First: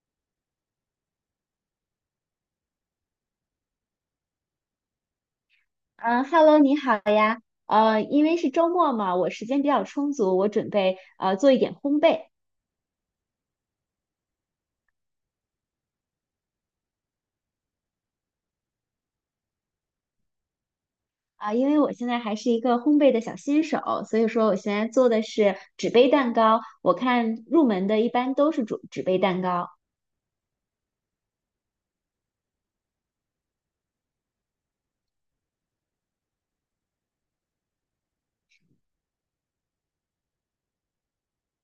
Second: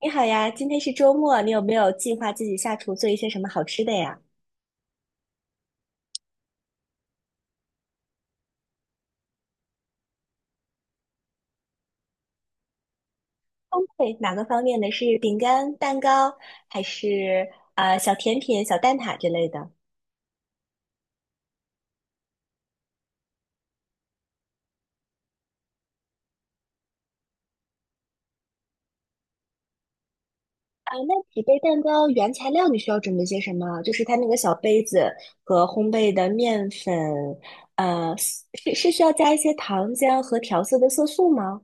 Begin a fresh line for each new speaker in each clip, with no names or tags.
你好呀，今天是周末，你有没有计划自己下厨做一些什么好吃的呀？
嗯，Hello，你好呀。因为是周末嘛，我时间比较充足，我准备做一点烘焙
烘焙哪个方面的？是饼干、蛋糕，还是小甜品、小蛋挞之类的？
啊，因为我现在还是一个烘焙的小新手，所以说我现在做的是纸杯蛋糕。我看入门的一般都是纸杯蛋糕。
啊，那几杯蛋糕原材料你需要准备些什么？就是它那个小杯子和烘焙的面粉，是需要加一些糖浆和调色的色素吗？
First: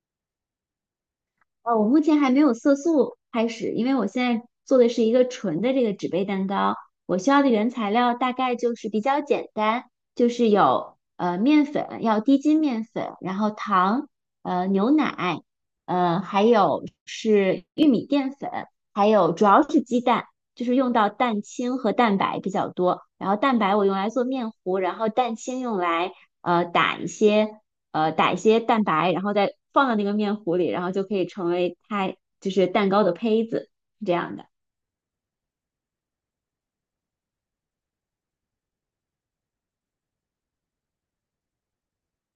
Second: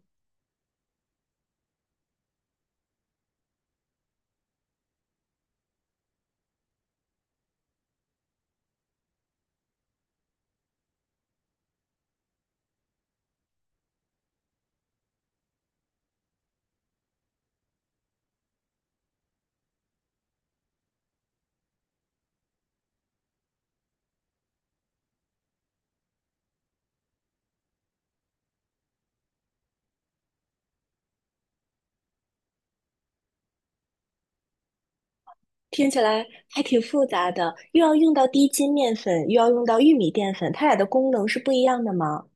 我目前还没有色素开始，因为我现在做的是一个纯的这个纸杯蛋糕。我需要的原材料大概就是比较简单，就是有面粉，要低筋面粉，然后糖，牛奶，还有是玉米淀粉，还有主要是鸡蛋，就是用到蛋清和蛋白比较多。然后蛋白我用来做面糊，然后蛋清用来打一些。打一些蛋白，然后再放到那个面糊里，然后就可以成为它就是蛋糕的胚子，是这样的。
听起来还挺复杂的，又要用到低筋面粉，又要用到玉米淀粉，它俩的功能是不一样的吗？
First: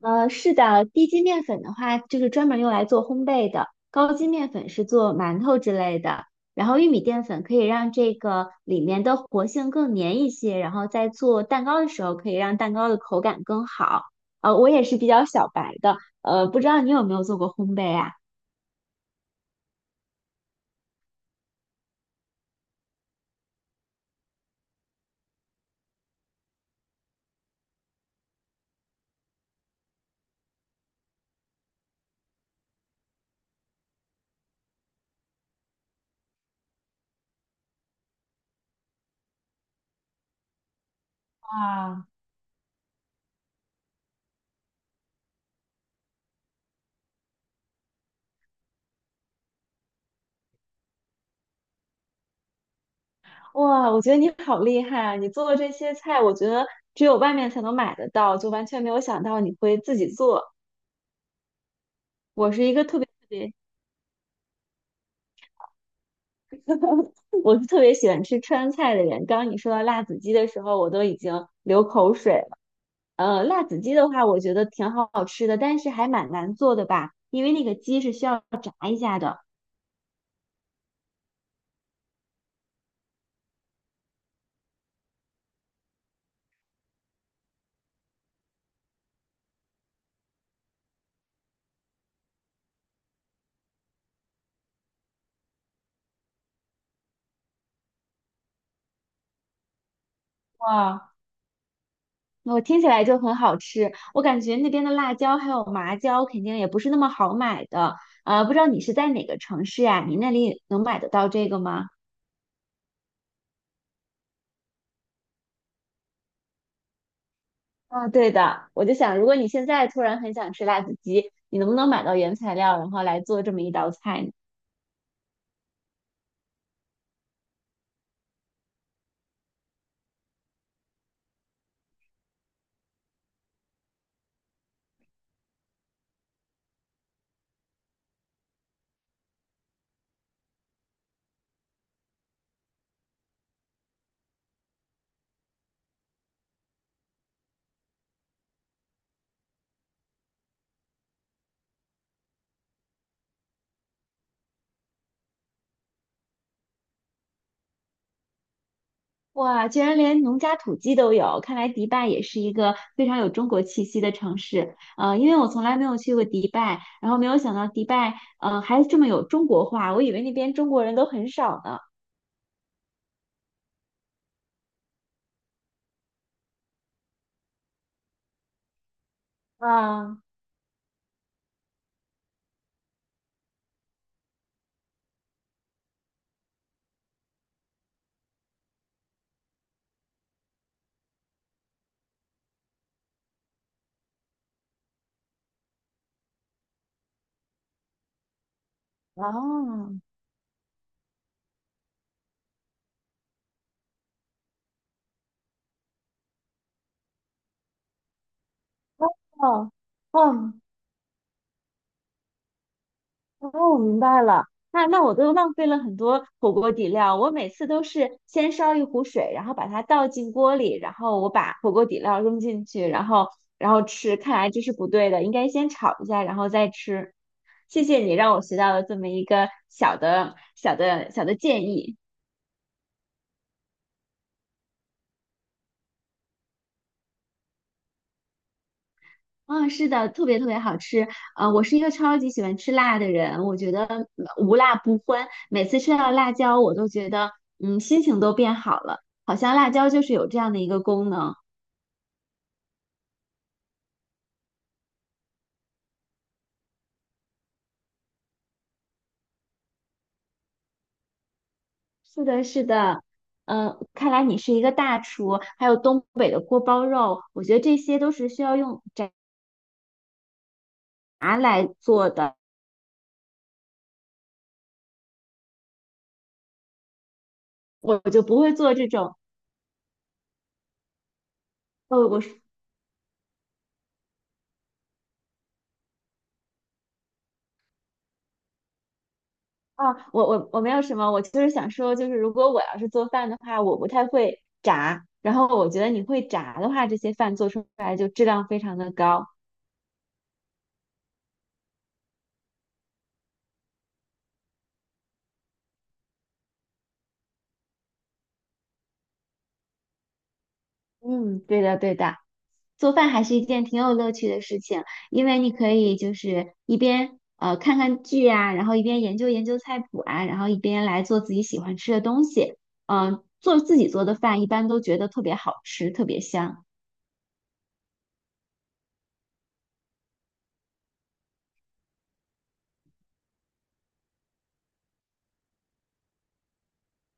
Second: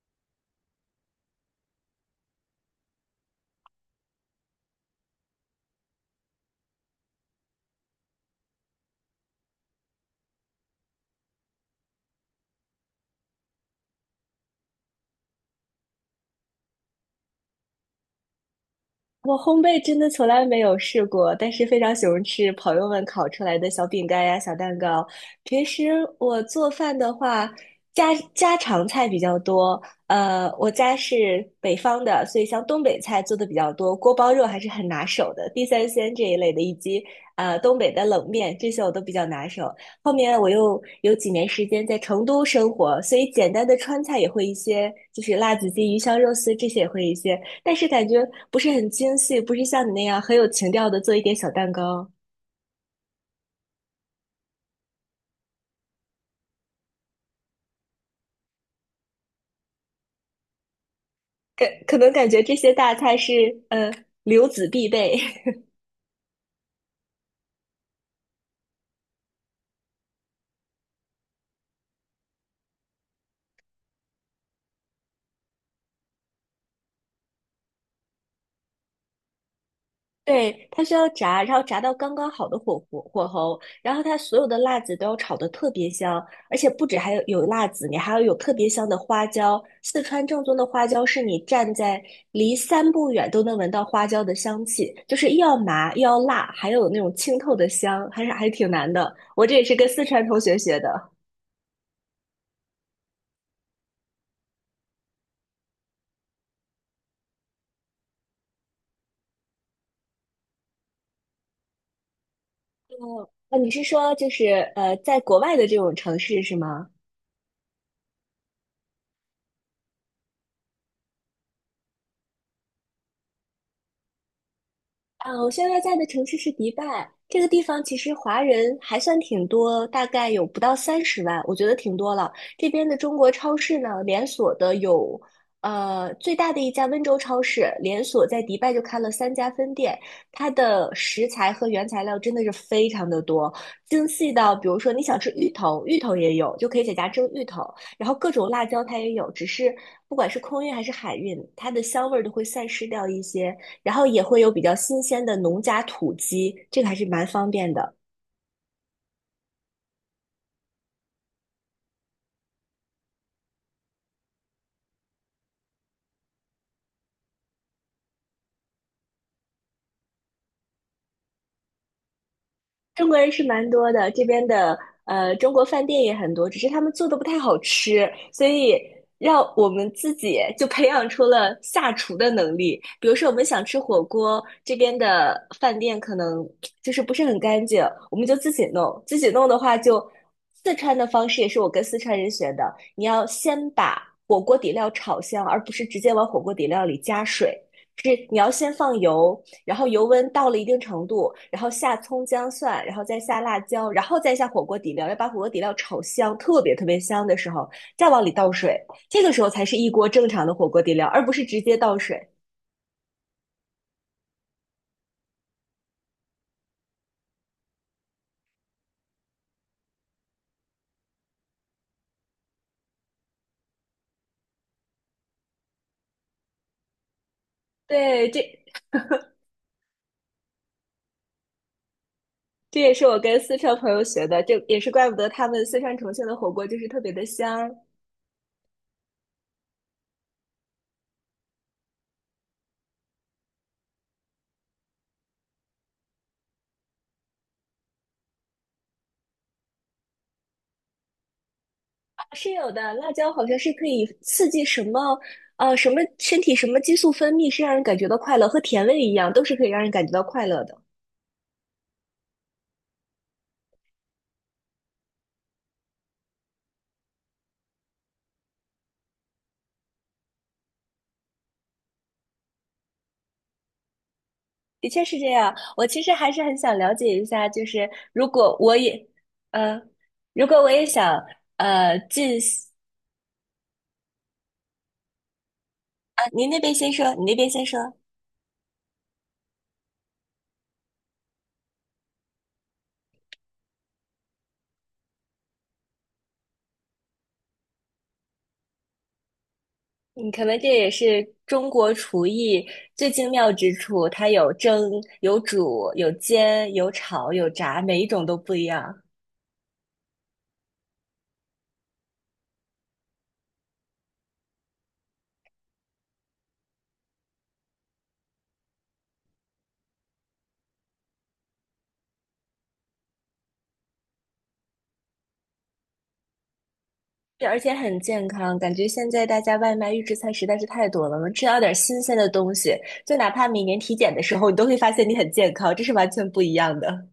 是的，低筋面粉的话，就是专门用来做烘焙的；高筋面粉是做馒头之类的。然后玉米淀粉可以让这个里面的活性更粘一些，然后在做蛋糕的时候可以让蛋糕的口感更好。我也是比较小白的，不知道你有没有做过烘焙啊？
我烘焙真的从来没有试过，但是非常喜欢吃朋友们烤出来的小饼干呀、小蛋糕。平时我做饭的话，家家常菜比较多。我家是北方的，所以像东北菜做的比较多，锅包肉还是很拿手的，地三鲜这一类的，以及东北的冷面，这些我都比较拿手。后面我又有几年时间在
啊。
成都生活，所以简单的川菜也会一些，就是辣子鸡、鱼香肉丝这些也会一些。但是感觉不是很精细，不是像你那样很有情调的做一点小蛋糕。
哇，我觉得你好厉害啊！你做的这些菜，我觉得只有外面才能买得到，就完全没有想到你会自己做。
感可能感觉
我
这
是一
些
个
大
特别
菜
特
是
别，
留子必备。
我是特别喜欢吃川菜的人。刚刚你说到辣子鸡的时候，我都已经流口水了。辣子鸡的话，我觉得挺好吃的，但是还蛮难做的吧，因为那个鸡是需要炸一下的。
对，它需要炸，然后炸到刚刚好的火候，然后它所有的辣子都要炒得特别香，而且不止还有辣子，你还要有特别香的花椒。四川正宗的花椒是你站在离三步远都能闻到花椒的香气，就是又要麻又要辣，还有那种清透的香，还是还挺难的。我这也是跟四川同学学
哇，
的。
我听起来就很好吃，我感觉那边的辣椒还有麻椒肯定也不是那么好买的。不知道你是在哪个城市呀？你那里能买得到这个吗？
啊，你是说就是在国外的这种城市是吗？
啊，对的，我就想，如果你现在突然很想吃辣子鸡，你能不能买到原材料，然后来做这么一道菜呢？
啊，我现在在的城市是迪拜，这个地方其实华人还算挺多，大概有不到30万，我觉得挺多了。这边的中国超市呢，连锁的有，最大的一家温州超市连锁在迪拜就开了3家分店，它的食材和原材料真的是非常的多，精细到比如说你想吃芋头，芋头也有，就可以在家蒸芋头，然后各种辣椒它也有，只是不管是空运还是海运，它的香味儿都会散失掉一些。然后也会有比较新鲜的农家土鸡，这个还是蛮方便的。
哇，居然连农家土鸡都有，看来迪拜也是一个非常有中国气息的城市。因为我从来没有去过迪拜，然后没有想到迪拜，还这么有中国化，我以为那边中国人都很少呢。
中国人是蛮多的，这边的中国饭店也很多，只是他们做的不太好吃，所以让我们自
啊。
己就培养出了下厨的能力。比如说，我们想吃火锅，这边的饭店可能就是不是很干净，我们就自己弄。自己弄的话就，四川的方式也是我跟四川人学的，你要先把火锅底料炒香，而不是直接往火锅底料里加水。是你要先放油，然后
哦
油温到了一定程度，然后下葱姜蒜，然后再下辣椒，然后再下火锅底料，要把火锅底料炒香，特别特别香的时候，再往里倒水，这个时候才
哦
是一锅正常
哦
的火锅底料，而不是直接倒水。
哦，我明白了。那我都浪费了很多火锅底料，我每次都是先烧一壶水，然后把它倒进锅里，然后我把火锅底料扔进去，然后吃。看来这是不对的，应该先炒一下，然后再吃。谢谢你
对，
让我
这
学到了这么一个小的建议。
这也是我跟四川朋友学的，这也是怪不得他们四川重庆的火锅就是特别的香。
嗯，是的，特别特别好吃。我是一个超级喜欢吃辣的人，我觉得嗯无辣不欢。每次吃到辣椒，我都觉得嗯，心情都变好了，好像辣椒就是有这样的一个功能。
啊，是有的，辣椒好像是可以刺激什么。什么身体什么激素分泌是让人感觉到快乐，和甜味一样，都是可以让人感觉到快乐的。
是的，是的。嗯，看来你是一个大厨，还有东北的锅包肉，我觉得这些都是需要用炸来做的，
的确是这样。我其实还是很想了解一下，就是
我就
如
不会
果
做
我
这
也，
种。
呃，如果我也想，
呃，我
进行啊，您那边先说，你那边先说。
啊，我没有什么，我就是想说，就是如果我要是做饭的话，我不太会炸，然后我觉得你会炸的话，这些饭做出来就质量非常的高。
嗯，可能这也是中国厨艺最精妙之处，它有蒸、有煮、有煎、有炒、有炸，每一种都不一样。
嗯，对的对的，做饭还是一件挺有乐趣的事情，因为你可以就是一边看看剧啊，然后一边研究研究菜谱啊，然后一边来做自己喜欢吃的东西。嗯、做自己做的饭一般都觉得特别好吃，特别香。
对，而且很健康。感觉现在大家外卖预制菜实在是太多了，能吃到点新鲜的东西，就哪怕每年体检的时候，你都会发现你很健康，这是完全不一样的。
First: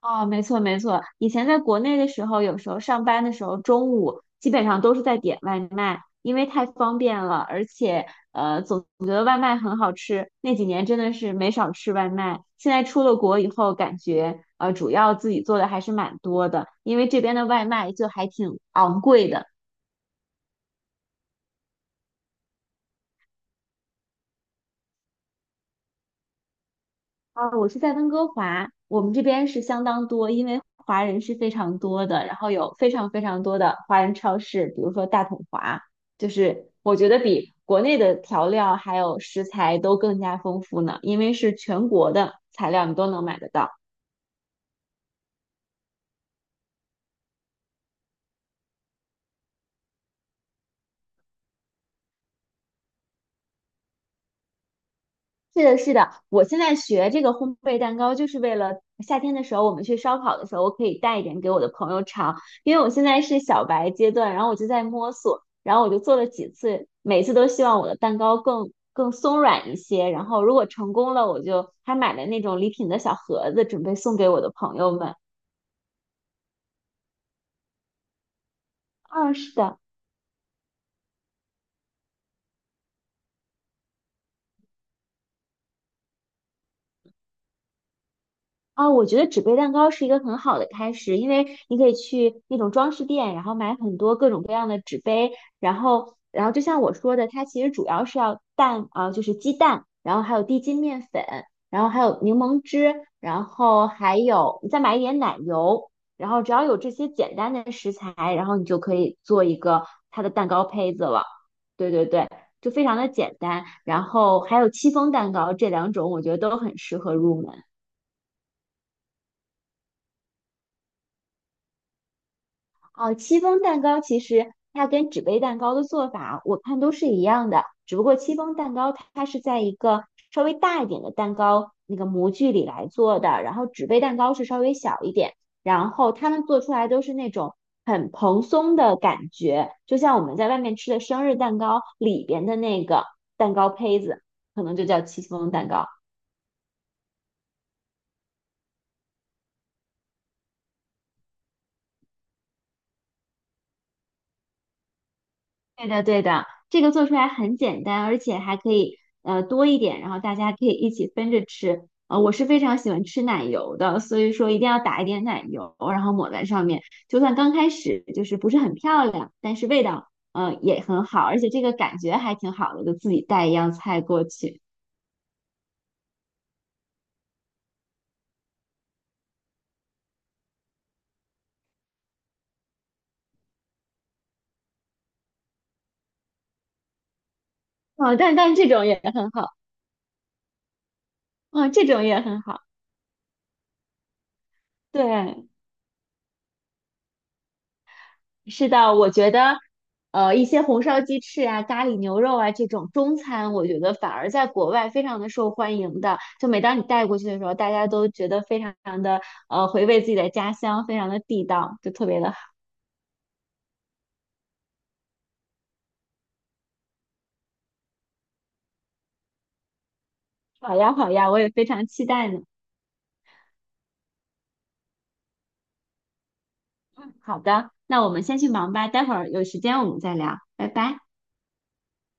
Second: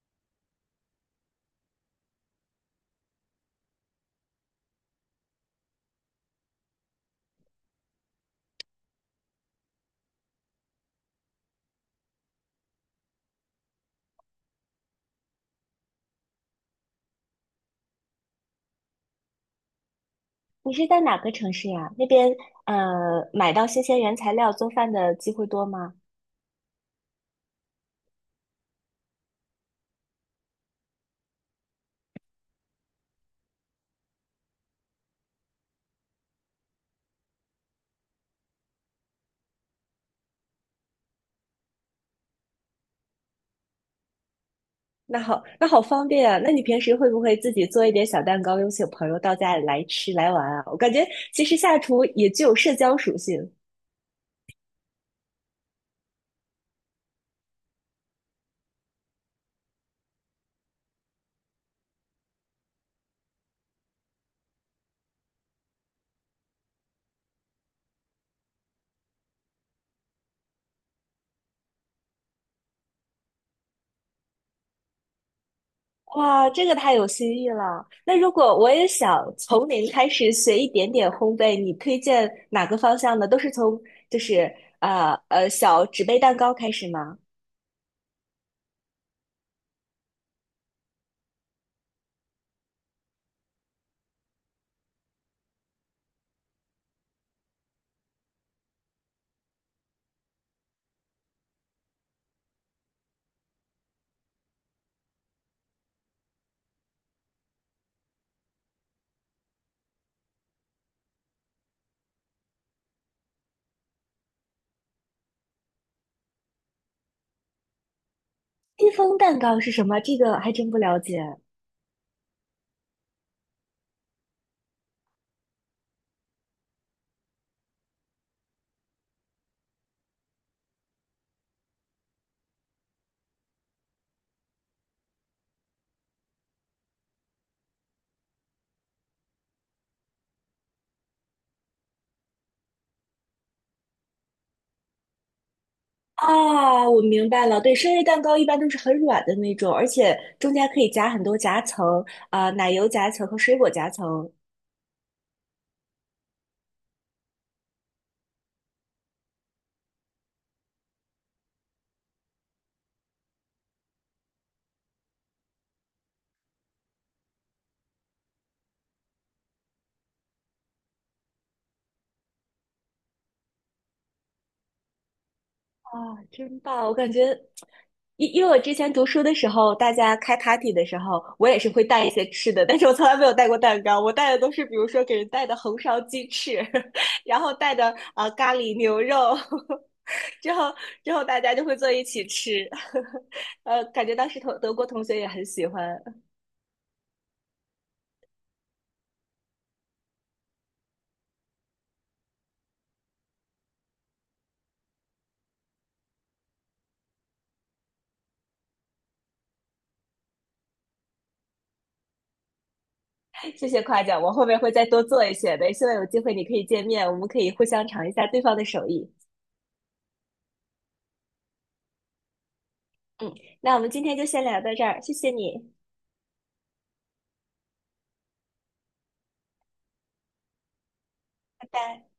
哦，没错没错，以前在国内的时候，有时候上班的时候，中午基本上都是在点外卖，因为太方便了，而且总觉得外卖很好吃。那几年真的是没少吃外卖。现在出了国以后，感觉主要自己做的还是蛮多的，因为这边的外卖就还挺昂贵的。
你是在哪个城市呀？那边买到新鲜原材料做饭的机会多吗？
啊，我是在温哥华，我们这边是相当多，因为华人是非常多的，然后有非常非常多的华人超市，比如说大统华，就是我觉得比国内的调料还有食材都更加丰富呢，因为是全国的材料你都能买得到。
那好，那好方便啊！那你平时会不会自己做一点小蛋糕，邀请朋友到家里来吃来玩啊？我感觉其实下厨也具有社交属性。
是的，是的，我现在学这个烘焙蛋糕，就是为了夏天的时候我们去烧烤的时候，我可以带一点给我的朋友尝，因为我现在是小白阶段，然后我就在摸索，然后我就做了几次，每次都希望我的蛋糕更松软一些，然后如果成功了，我就还买了那种礼品的小盒子，准备送给我的朋友们。
哇，这个太有新意了！那如果我也
啊，
想
是
从
的。
零开始学一点点烘焙，你推荐哪个方向呢？都是从就是小纸杯蛋糕开始吗？
啊、我觉得纸杯蛋糕是一个很好的开始，因为你可以去那种装饰店，然后买很多各种各样的纸杯，然后就像我说的，它其实主要是要蛋啊、就是鸡蛋，然后还有低筋面粉，然后还有柠檬汁，然后还有你再买一点奶油，然后只要有这些简单的食材，然后你就可以做一个它的蛋糕胚子了。对对对，就非常的简单，然后还有戚风蛋糕，这两种我觉得都很适合入门。
戚风蛋糕是什么？这个还真不了解。
哦，戚风蛋糕其实它跟纸杯蛋糕的做法，我看都是一样的，只不过戚风蛋糕它是在一个稍微大一点的蛋糕那个模具里来做的，然后纸杯蛋糕是稍微小一点，然后他们做出来都是那种很蓬松的感觉，就像我们在外面吃的生日蛋糕里边的那个蛋糕胚子，可能就叫戚风蛋糕。
啊，我明白了。对，生日蛋糕一般都是很软的那种，而且中间可以夹很多夹层，啊、奶油夹层和水果夹层。
对的，对的，这个做出来很简单，而且还可以多一点，然后大家可以一起分着吃。我是非常喜欢吃奶油的，所以说一定要打一点奶油，然后抹在上面。就算刚开始就是不是很漂亮，但是味道也很好，而且这个感觉还挺好的，就自己带一样菜过去。
啊，真棒！我感觉，因为我之前读书的时候，大家开 party 的时候，我也是会带一些吃的，但是我从来没有带过蛋糕，我带的都是比如说给人带的红烧鸡翅，然后带的
哦
啊、
但
咖
但这
喱
种
牛
也很
肉，
好，
之后之后大家就
啊、
会
这
坐
种
一
也
起
很好，
吃，感觉当时同德国同学也很
对。
喜欢。
是的，我觉得，一些红烧鸡翅啊、咖喱牛肉啊这种中餐，我觉得反而在国外非常的受欢迎的。就每当你带过去的时候，大家都觉得非常的回味自己的家乡，非常的地道，就特别的好。
谢谢夸奖，我后面会再多做一些的。希望有机会你可以见面，我们可以互相尝一下对方的手艺。
好呀，好呀，我也非常期待呢。
嗯，那我们今天就先聊到这儿，谢谢你，
好的，那我们先去忙吧，待会儿有时间我们再聊，拜拜。
拜拜。